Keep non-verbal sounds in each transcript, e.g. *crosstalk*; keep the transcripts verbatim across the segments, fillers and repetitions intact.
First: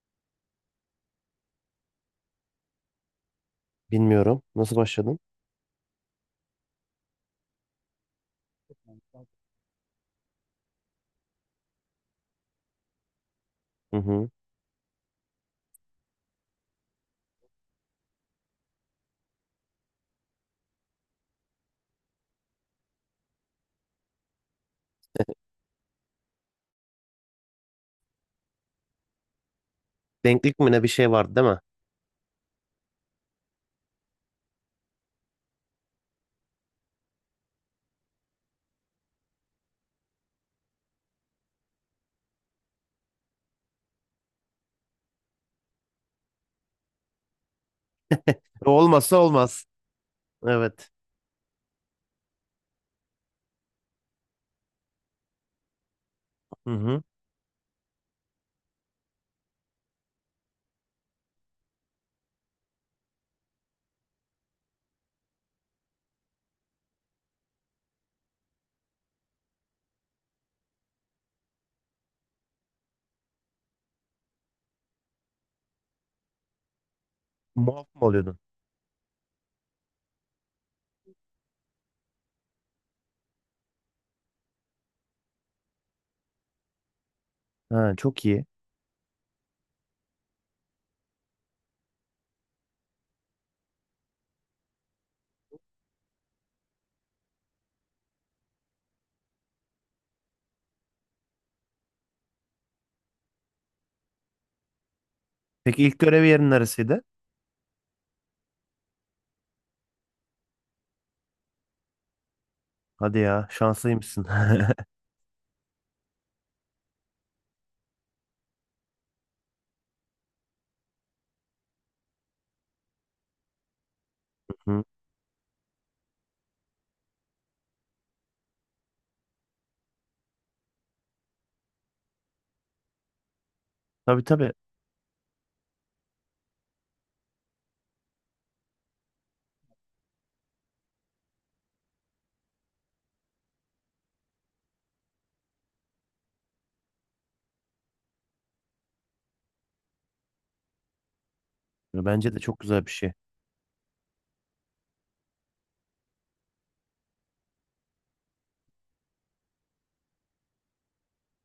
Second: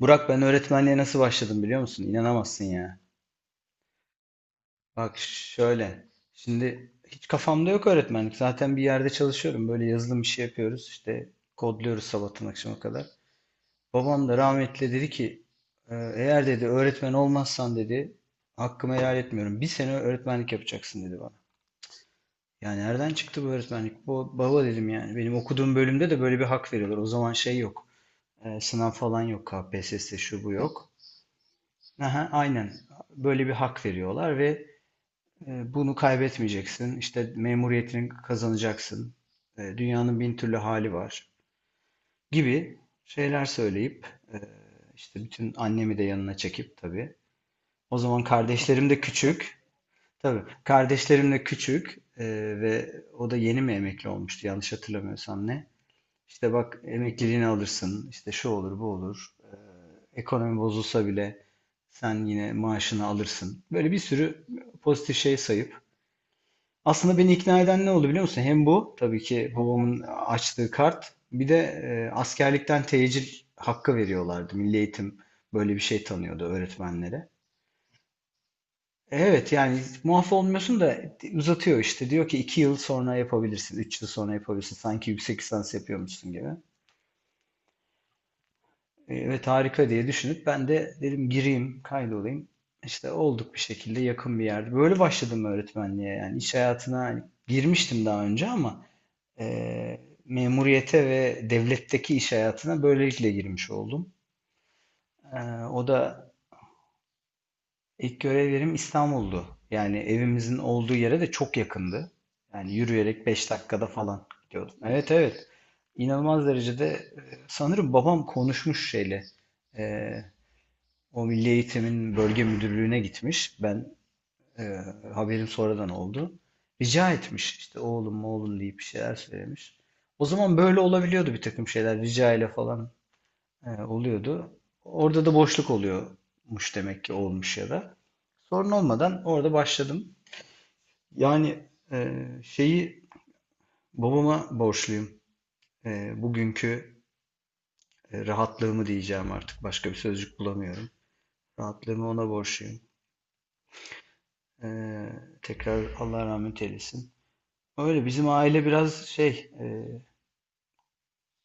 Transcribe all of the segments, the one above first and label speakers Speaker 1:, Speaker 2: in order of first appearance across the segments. Speaker 1: Burak ben öğretmenliğe nasıl başladım biliyor musun? İnanamazsın ya.
Speaker 2: Bilmiyorum. Nasıl
Speaker 1: Bak
Speaker 2: başladın?
Speaker 1: şöyle. Şimdi hiç kafamda yok öğretmenlik. Zaten bir yerde çalışıyorum. Böyle yazılım işi yapıyoruz. İşte kodluyoruz sabahtan akşama kadar.
Speaker 2: Hı
Speaker 1: Babam
Speaker 2: hı.
Speaker 1: da rahmetli dedi ki "E, eğer dedi öğretmen olmazsan dedi hakkımı helal etmiyorum. Bir sene öğretmenlik yapacaksın dedi bana. Yani nereden çıktı bu öğretmenlik? Bu baba dedim yani. Benim okuduğum bölümde de böyle bir hak veriyorlar. O zaman şey yok. E, sınav falan yok. K P S S şu bu
Speaker 2: Denklik mi ne bir
Speaker 1: yok.
Speaker 2: şey vardı değil mi?
Speaker 1: Aha, aynen. Böyle bir hak veriyorlar ve e, bunu kaybetmeyeceksin. İşte memuriyetini kazanacaksın. E, dünyanın bin türlü hali var gibi şeyler söyleyip e, işte bütün annemi de yanına çekip tabii. O zaman
Speaker 2: E,
Speaker 1: kardeşlerim de
Speaker 2: olmazsa
Speaker 1: küçük.
Speaker 2: olmaz.
Speaker 1: Tabii
Speaker 2: Evet.
Speaker 1: kardeşlerim de küçük, e, ve o da yeni mi emekli olmuştu yanlış hatırlamıyorsam ne. İşte
Speaker 2: Hı
Speaker 1: bak
Speaker 2: hı.
Speaker 1: emekliliğini alırsın, işte şu olur, bu olur. Ee, ekonomi bozulsa bile sen yine maaşını alırsın. Böyle bir sürü pozitif şey sayıp. Aslında beni ikna eden ne oldu biliyor musun? Hem bu, tabii ki babamın açtığı kart, bir de e, askerlikten tecil hakkı veriyorlardı. Milli Eğitim böyle bir şey tanıyordu öğretmenlere.
Speaker 2: Muaf mı oluyordun?
Speaker 1: Evet yani muaf olmuyorsun da uzatıyor işte. Diyor ki iki yıl sonra yapabilirsin, üç yıl sonra yapabilirsin. Sanki yüksek lisans yapıyormuşsun gibi.
Speaker 2: Ha, çok iyi.
Speaker 1: Evet harika diye düşünüp ben de dedim gireyim kaydolayım. İşte olduk bir şekilde yakın bir yerde. Böyle başladım öğretmenliğe yani iş hayatına hani girmiştim daha önce ama e, memuriyete ve devletteki iş hayatına böylelikle girmiş oldum. E, o
Speaker 2: Peki ilk
Speaker 1: da
Speaker 2: görev yerin neresiydi?
Speaker 1: ilk görev yerim İstanbul'du. Yani evimizin olduğu yere de çok yakındı. Yani
Speaker 2: Hadi
Speaker 1: yürüyerek
Speaker 2: ya
Speaker 1: beş dakikada falan
Speaker 2: şanslıymışsın.
Speaker 1: gidiyordum.
Speaker 2: *laughs*
Speaker 1: Evet, evet. İnanılmaz derecede, e, sanırım babam konuşmuş şeyle. e, O Milli Eğitim'in bölge müdürlüğüne gitmiş. Ben, e,
Speaker 2: Hı.
Speaker 1: haberim sonradan oldu. Rica etmiş işte oğlum oğlum deyip bir şeyler söylemiş. O zaman böyle olabiliyordu bir takım şeyler rica ile falan e,
Speaker 2: Tabii tabii.
Speaker 1: oluyordu. Orada da boşluk oluyormuş demek ki olmuş ya da. Sorun olmadan orada başladım. Yani e, şeyi babama borçluyum. E, bugünkü e, rahatlığımı diyeceğim artık başka bir sözcük bulamıyorum. Rahatlığımı ona
Speaker 2: Bence de çok
Speaker 1: borçluyum.
Speaker 2: güzel bir şey.
Speaker 1: Eee, tekrar Allah rahmet eylesin. Öyle bizim aile biraz şey, eee,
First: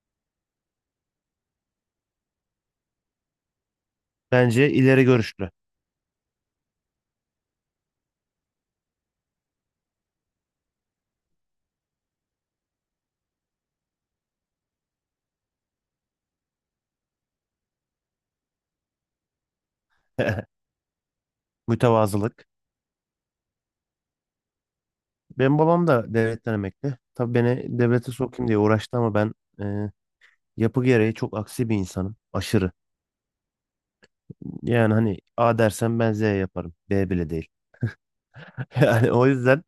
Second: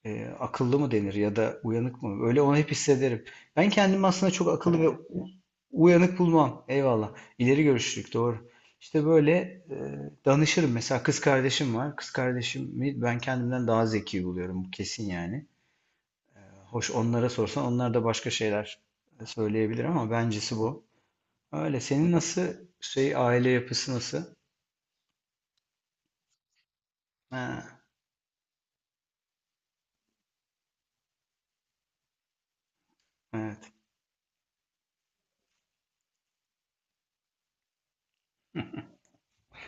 Speaker 1: eee, akıllı mı denir ya da uyanık mı? Öyle onu hep hissederim. Ben kendimi aslında çok
Speaker 2: Bence
Speaker 1: akıllı ve
Speaker 2: ileri
Speaker 1: u-
Speaker 2: görüşlü.
Speaker 1: uyanık bulmam. Eyvallah. İleri görüşlülük doğru. İşte böyle eee, danışırım. Mesela kız kardeşim var. Kız kardeşimi ben kendimden daha zeki buluyorum. Bu kesin yani. Hoş onlara sorsan onlar da başka şeyler söyleyebilir ama bencesi
Speaker 2: *laughs*
Speaker 1: bu. Öyle. Senin nasıl,
Speaker 2: Mütevazılık.
Speaker 1: şey aile yapısı nasıl?
Speaker 2: Benim babam da devletten emekli. Tabii
Speaker 1: Ha,
Speaker 2: beni devlete sokayım diye uğraştı ama ben e, yapı gereği çok aksi bir insanım. Aşırı.
Speaker 1: evet.
Speaker 2: Yani hani A dersen ben Z yaparım. B bile değil. *laughs* Yani o yüzden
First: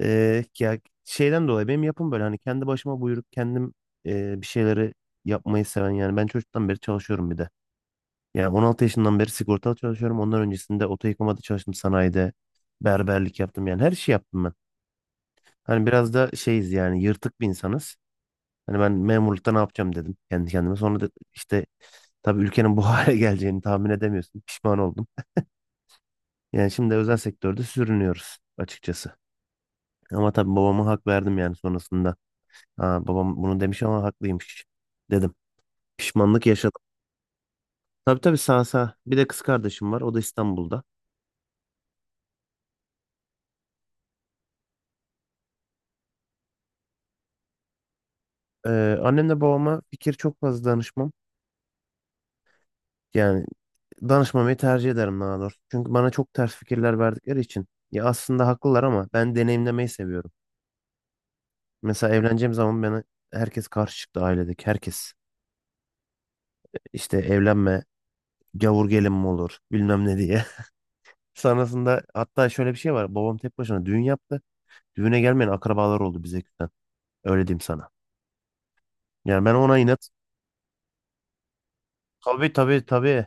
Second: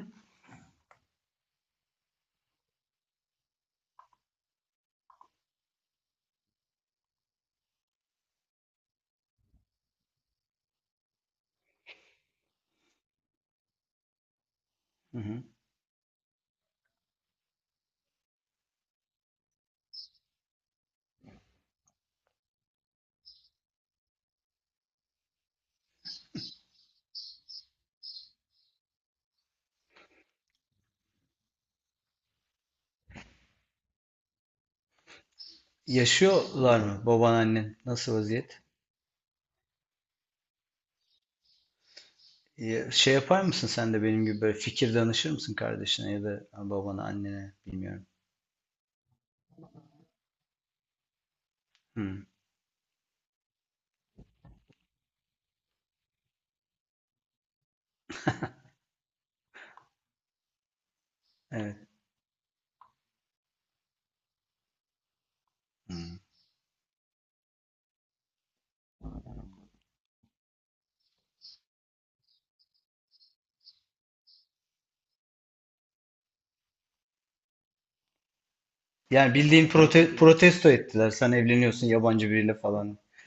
Speaker 2: eee, ya şeyden dolayı benim yapım böyle hani kendi başıma buyruk kendim eee, bir şeyleri yapmayı seven yani ben çocuktan beri çalışıyorum bir de. Yani on altı yaşından beri sigortalı çalışıyorum. Ondan öncesinde oto yıkamada çalıştım sanayide. Berberlik yaptım yani her şey yaptım ben.
Speaker 1: Hı hı.
Speaker 2: Hani biraz da şeyiz yani yırtık bir insanız. Hani ben memurlukta ne yapacağım dedim kendi kendime. Sonra da işte tabii ülkenin bu hale *laughs* geleceğini tahmin edemiyorsun. Pişman oldum. Yani şimdi özel sektörde sürünüyoruz açıkçası. Ama tabii babama hak verdim yani sonrasında. Ha, babam bunu demiş ama haklıymış dedim. Pişmanlık
Speaker 1: Yaşıyorlar
Speaker 2: yaşadım.
Speaker 1: mı baban annen? Nasıl
Speaker 2: Tabii tabii
Speaker 1: vaziyet?
Speaker 2: sağ sağ. Bir de kız kardeşim var. O da İstanbul'da.
Speaker 1: Ya- Şey yapar mısın sen de benim gibi böyle fikir danışır mısın kardeşine ya da babana annene bilmiyorum.
Speaker 2: Ee, annemle babama fikir çok fazla danışmam.
Speaker 1: Hmm,
Speaker 2: Yani danışmamayı tercih ederim daha doğrusu. Çünkü bana çok ters fikirler verdikleri için. Ya aslında haklılar ama ben deneyimlemeyi seviyorum.
Speaker 1: evet.
Speaker 2: Mesela evleneceğim zaman bana herkes karşı çıktı ailedeki herkes.
Speaker 1: Hmm.
Speaker 2: İşte evlenme, gavur gelin mi olur bilmem ne diye. *laughs* Sonrasında hatta şöyle bir şey var. Babam tek başına düğün yaptı. Düğüne gelmeyen akrabalar oldu bize küsen. Öyle diyeyim sana.
Speaker 1: Yani
Speaker 2: Yani ben
Speaker 1: bildiğin
Speaker 2: ona inat.
Speaker 1: prote- protesto ettiler. Sen evleniyorsun yabancı
Speaker 2: Tabii
Speaker 1: biriyle
Speaker 2: tabii
Speaker 1: falan.
Speaker 2: tabii.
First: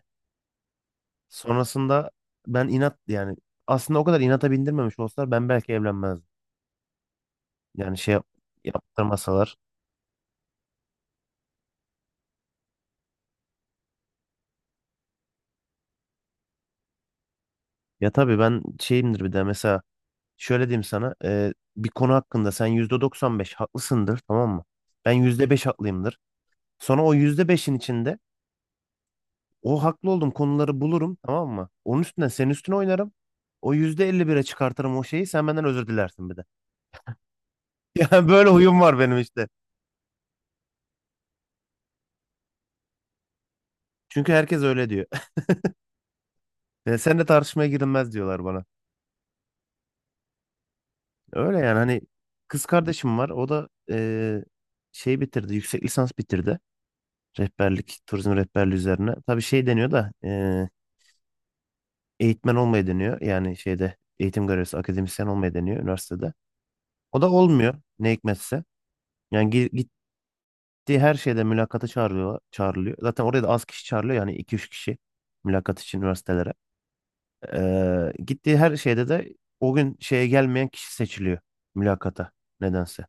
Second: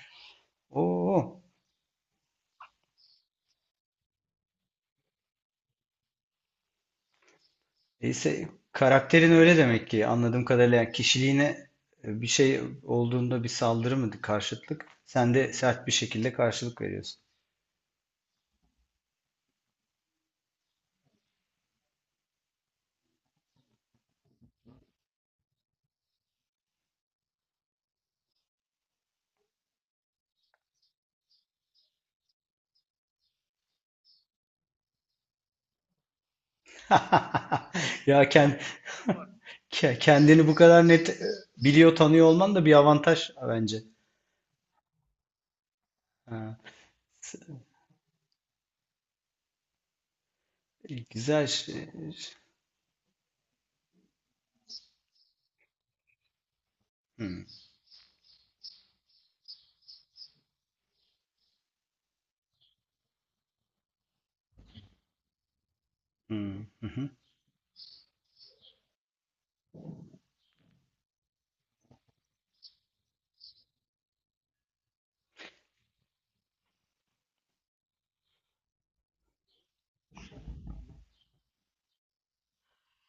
Speaker 1: Oo.
Speaker 2: Sonrasında ben inat yani aslında o kadar inata bindirmemiş olsalar ben belki evlenmezdim. Yani şey yap-
Speaker 1: Neyse karakterin öyle
Speaker 2: yaptırmasalar.
Speaker 1: demek ki anladığım kadarıyla yani kişiliğine, e, bir şey olduğunda bir saldırı mı, karşıtlık? Sen de sert bir şekilde karşılık veriyorsun.
Speaker 2: Ya tabii ben şeyimdir bir de mesela şöyle diyeyim sana e, bir konu hakkında sen yüzde doksan beş haklısındır tamam mı? Ben yüzde beş haklıyımdır. Sonra o yüzde beşin içinde o haklı olduğum konuları bulurum tamam mı? Onun üstüne senin üstüne oynarım. O yüzde elli bire çıkartırım o şeyi sen benden özür dilersin bir de. *laughs*
Speaker 1: *laughs* Ya,
Speaker 2: Yani böyle huyum var benim işte.
Speaker 1: Ke- Kendini bu kadar net, e, biliyor, tanıyor olman da bir avantaj bence.
Speaker 2: Çünkü herkes öyle diyor.
Speaker 1: Ha.
Speaker 2: E, seninle tartışmaya girilmez diyorlar bana.
Speaker 1: Güzel
Speaker 2: Öyle yani
Speaker 1: şey.
Speaker 2: hani kız kardeşim var. O da e, şey bitirdi. Yüksek lisans bitirdi.
Speaker 1: Hmm,
Speaker 2: Rehberlik, turizm rehberliği üzerine. Tabii şey deniyor da e, eğitmen olmayı deniyor. Yani şeyde eğitim görevlisi, akademisyen olmayı deniyor üniversitede.
Speaker 1: hmm, hı hı.
Speaker 2: O da olmuyor ne hikmetse. Yani gi- gittiği her şeyde mülakata çağırıyor, çağrılıyor. Zaten oraya da az kişi çağrılıyor. Yani iki üç kişi mülakat için üniversitelere. E, gittiği her şeyde de o gün şeye gelmeyen kişi seçiliyor mülakata nedense.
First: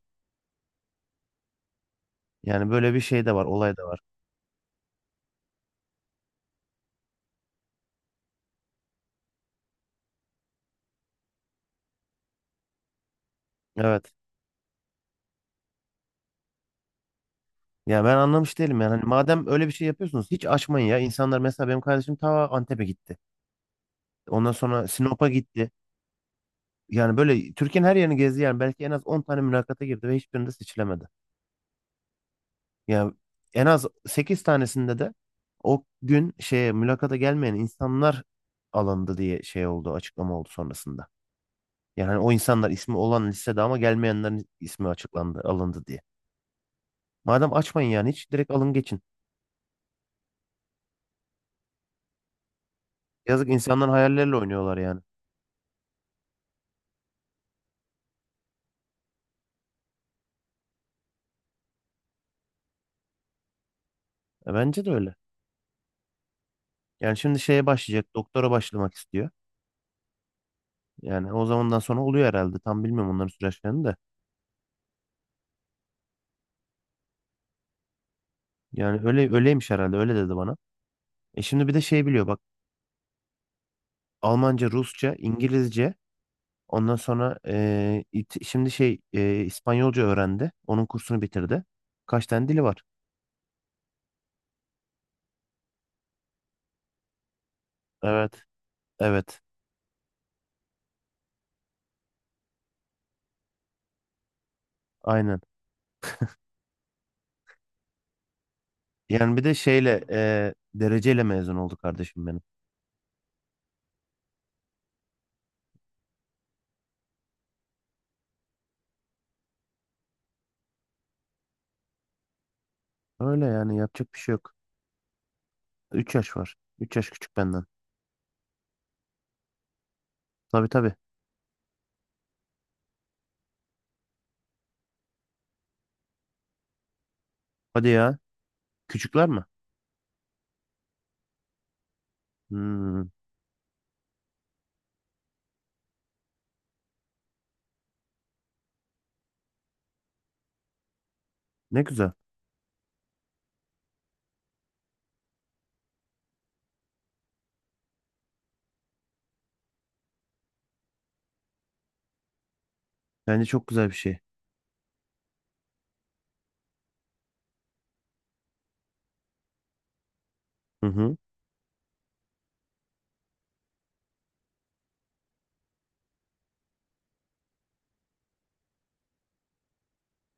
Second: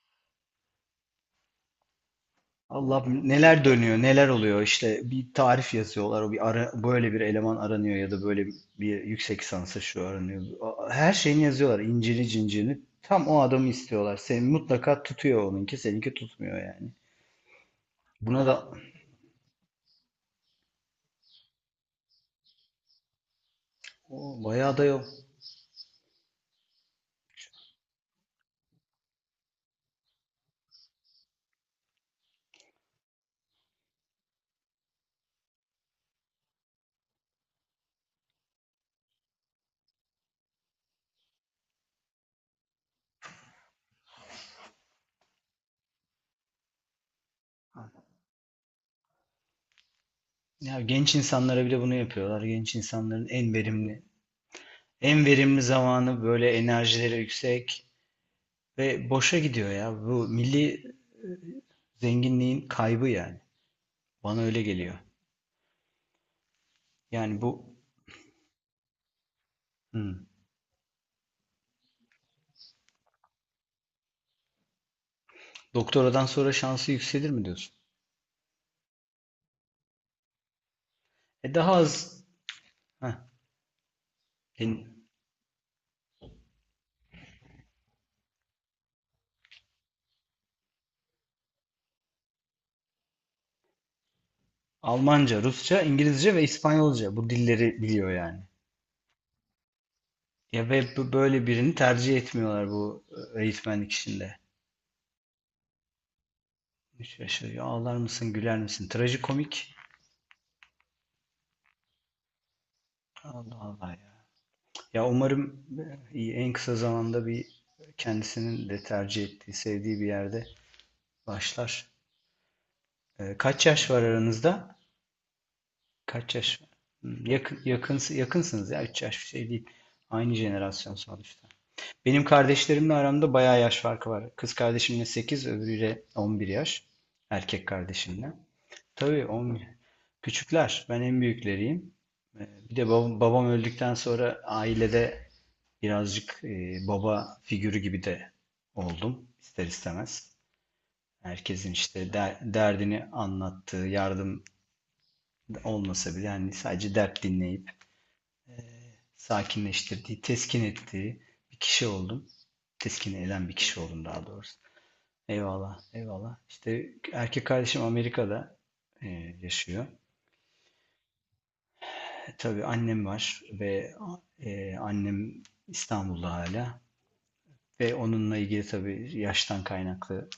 Speaker 2: Yani böyle bir
Speaker 1: Allah
Speaker 2: şey de var,
Speaker 1: neler
Speaker 2: olay da
Speaker 1: dönüyor,
Speaker 2: var.
Speaker 1: neler oluyor. İşte bir tarif yazıyorlar. O bir ara, böyle bir eleman aranıyor ya da böyle bir yüksek lisansa şu aranıyor. A- Her şeyini yazıyorlar. İncini cincirini. Tam o adamı
Speaker 2: Evet.
Speaker 1: istiyorlar. Seni mutlaka tutuyor onunki, seninki tutmuyor yani.
Speaker 2: Ya ben
Speaker 1: Buna
Speaker 2: anlamış
Speaker 1: da
Speaker 2: değilim yani. Hani madem öyle bir şey yapıyorsunuz hiç açmayın ya. İnsanlar mesela benim kardeşim ta Antep'e gitti.
Speaker 1: o,
Speaker 2: Ondan
Speaker 1: bayağı da
Speaker 2: sonra
Speaker 1: yok.
Speaker 2: Sinop'a gitti. Yani böyle Türkiye'nin her yerini gezdi yani. Belki en az on tane mülakata girdi ve hiçbirinde seçilemedi. Yani en az sekiz tanesinde de o gün şeye mülakata gelmeyen insanlar alındı diye şey oldu, açıklama oldu sonrasında. Yani hani o insanlar ismi olan listede ama gelmeyenlerin ismi açıklandı, alındı diye. Madem açmayın yani hiç direkt alın geçin.
Speaker 1: Ya genç insanlara bile bunu yapıyorlar. Genç insanların
Speaker 2: Yazık
Speaker 1: en
Speaker 2: insanların
Speaker 1: verimli
Speaker 2: hayalleriyle oynuyorlar yani.
Speaker 1: En verimli zamanı böyle enerjileri yüksek ve boşa gidiyor ya. Bu milli zenginliğin kaybı yani. Bana
Speaker 2: E,
Speaker 1: öyle
Speaker 2: bence de
Speaker 1: geliyor.
Speaker 2: öyle. Yani
Speaker 1: Yani
Speaker 2: şimdi şeye
Speaker 1: bu
Speaker 2: başlayacak. Doktora başlamak istiyor.
Speaker 1: hmm.
Speaker 2: Yani o zamandan sonra oluyor herhalde. Tam bilmiyorum onların süreçlerini de.
Speaker 1: Doktoradan sonra şansı yükselir mi diyorsun?
Speaker 2: Yani öyle öyleymiş herhalde. Öyle dedi bana. E
Speaker 1: E
Speaker 2: şimdi
Speaker 1: daha
Speaker 2: bir de şey
Speaker 1: az
Speaker 2: biliyor bak.
Speaker 1: Heh.
Speaker 2: Almanca,
Speaker 1: En-
Speaker 2: Rusça, İngilizce. Ondan sonra e, it- şimdi şey e, İspanyolca öğrendi. Onun kursunu bitirdi. Kaç tane dili var?
Speaker 1: Almanca, Rusça, İngilizce ve İspanyolca bu dilleri biliyor yani.
Speaker 2: Evet. Evet.
Speaker 1: Ya ve bu- böyle birini tercih etmiyorlar bu e, eğitmenlik işinde.
Speaker 2: Aynen.
Speaker 1: Şaşırıyor. Ağlar mısın, güler misin?
Speaker 2: Yani bir de
Speaker 1: Trajikomik.
Speaker 2: şeyle e, dereceyle mezun oldu kardeşim benim.
Speaker 1: Allah Allah ya. Ya umarım, e, en kısa zamanda bir kendisinin de tercih ettiği, sevdiği bir yerde başlar. E,
Speaker 2: Öyle
Speaker 1: kaç
Speaker 2: yani
Speaker 1: yaş var
Speaker 2: yapacak bir şey yok.
Speaker 1: aranızda?
Speaker 2: üç
Speaker 1: Kaç
Speaker 2: yaş var.
Speaker 1: yaş var?
Speaker 2: Üç yaş
Speaker 1: Hmm,
Speaker 2: küçük
Speaker 1: Yakın,
Speaker 2: benden.
Speaker 1: yakın, yakınsınız ya. Üç yaş bir şey değil. Aynı
Speaker 2: Tabii
Speaker 1: jenerasyon
Speaker 2: tabii.
Speaker 1: sonuçta. Benim kardeşlerimle aramda bayağı yaş farkı var. Kız kardeşimle sekiz, öbürüyle on bir yaş. Erkek
Speaker 2: Hadi ya.
Speaker 1: kardeşimle. Tabii
Speaker 2: Küçükler mi?
Speaker 1: on bir. Küçükler. Ben en büyükleriyim. E, Bir de
Speaker 2: Hmm,
Speaker 1: babam, babam öldükten sonra ailede birazcık, e, baba figürü gibi de oldum ister istemez. Herkesin
Speaker 2: ne
Speaker 1: işte
Speaker 2: güzel.
Speaker 1: der- derdini anlattığı, yardım olmasa bile yani sadece dert dinleyip sakinleştirdiği, teskin ettiği bir kişi oldum. Teskin
Speaker 2: Bence
Speaker 1: eden bir
Speaker 2: çok
Speaker 1: kişi
Speaker 2: güzel bir
Speaker 1: oldum
Speaker 2: şey.
Speaker 1: daha doğrusu. Eyvallah, eyvallah. İşte erkek kardeşim Amerika'da e, yaşıyor.
Speaker 2: Hı hı.
Speaker 1: E, tabii annem var ve e, annem İstanbul'da hala. Ve onunla ilgili tabii yaştan kaynaklı,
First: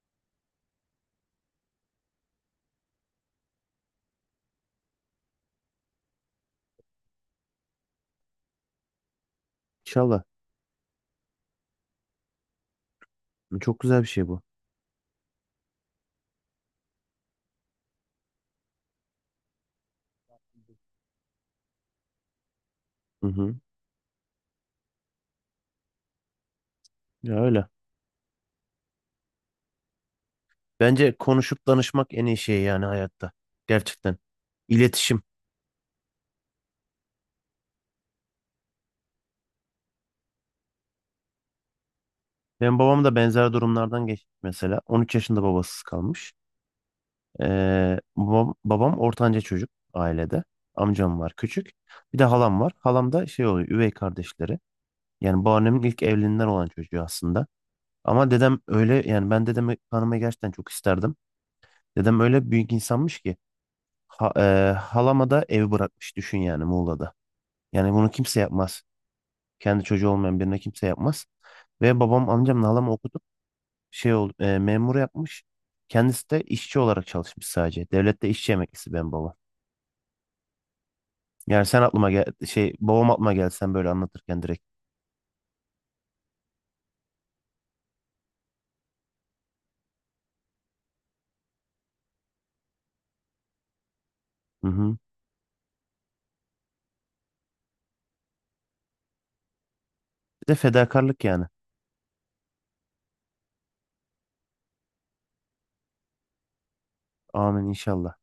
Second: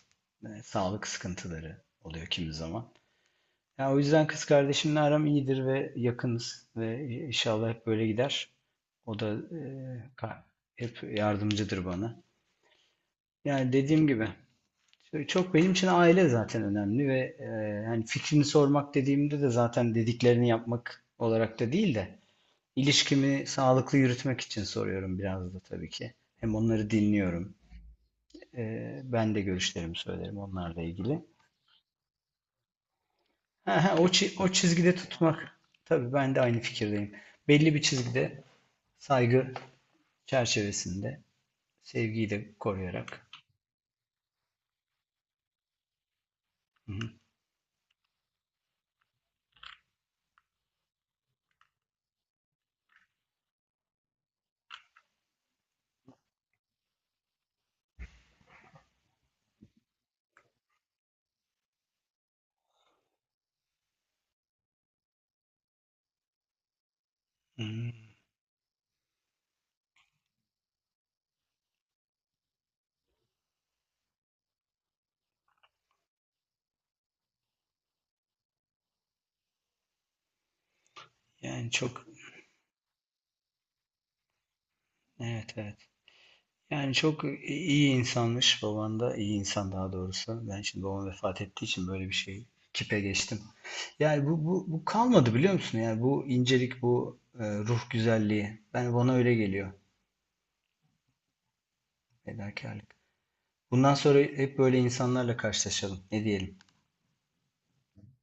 Speaker 1: e, sağlık sıkıntıları oluyor kimi zaman. Yani o yüzden kız kardeşimle aram iyidir ve yakınız ve e, inşallah hep böyle gider. O da e,
Speaker 2: İnşallah.
Speaker 1: ka- hep yardımcıdır bana. Yani
Speaker 2: Çok güzel
Speaker 1: dediğim
Speaker 2: bir
Speaker 1: gibi
Speaker 2: şey bu.
Speaker 1: işte çok benim için aile zaten önemli ve e, hani fikrini sormak dediğimde de zaten dediklerini yapmak olarak da değil de
Speaker 2: Hı
Speaker 1: ilişkimi
Speaker 2: hı.
Speaker 1: sağlıklı yürütmek için soruyorum biraz da tabii ki. Hem onları
Speaker 2: Ya
Speaker 1: dinliyorum.
Speaker 2: öyle.
Speaker 1: E, ben de görüşlerimi söylerim onlarla
Speaker 2: Bence
Speaker 1: ilgili.
Speaker 2: konuşup danışmak en iyi şey yani hayatta.
Speaker 1: Ha, ha, o,
Speaker 2: Gerçekten.
Speaker 1: çi- o çizgide
Speaker 2: İletişim.
Speaker 1: tutmak. Tabii ben de aynı fikirdeyim. Belli bir çizgide saygı çerçevesinde sevgiyi de
Speaker 2: Benim babam da
Speaker 1: koruyarak.
Speaker 2: benzer durumlardan geçti mesela. On üç yaşında babasız kalmış.
Speaker 1: Hı hı.
Speaker 2: Ee, babam, babam ortanca çocuk ailede. Amcam var küçük. Bir de halam var. Halam da şey oluyor üvey kardeşleri. Yani babaannemin ilk evliliğinden olan çocuğu aslında. Ama dedem öyle yani ben dedemi tanımayı gerçekten çok isterdim. Dedem öyle büyük insanmış ki ha, e, halama da ev bırakmış düşün yani Muğla'da. Yani
Speaker 1: Hmm,
Speaker 2: bunu kimse yapmaz. Kendi çocuğu olmayan birine kimse yapmaz. Ve babam amcamla halamı okutup şey ol, e, memur yapmış. Kendisi de işçi olarak çalışmış sadece. Devlette işçi emeklisi benim babam. Yani
Speaker 1: Yani
Speaker 2: sen
Speaker 1: çok,
Speaker 2: aklıma gel şey babam aklıma geldi sen böyle anlatırken direkt.
Speaker 1: evet, evet. Yani çok iyi insanmış baban da iyi insan daha doğrusu. Ben şimdi babam vefat ettiği için böyle bir şey kipe geçtim. Yani bu, bu,
Speaker 2: Hı
Speaker 1: bu
Speaker 2: hı.
Speaker 1: kalmadı biliyor musun? Yani bu incelik, bu e, ruh güzelliği. Ben bana öyle geliyor.
Speaker 2: Bir de fedakarlık yani.
Speaker 1: Fedakarlık. Bundan sonra hep böyle insanlarla karşılaşalım. Ne diyelim?
Speaker 2: Amin inşallah.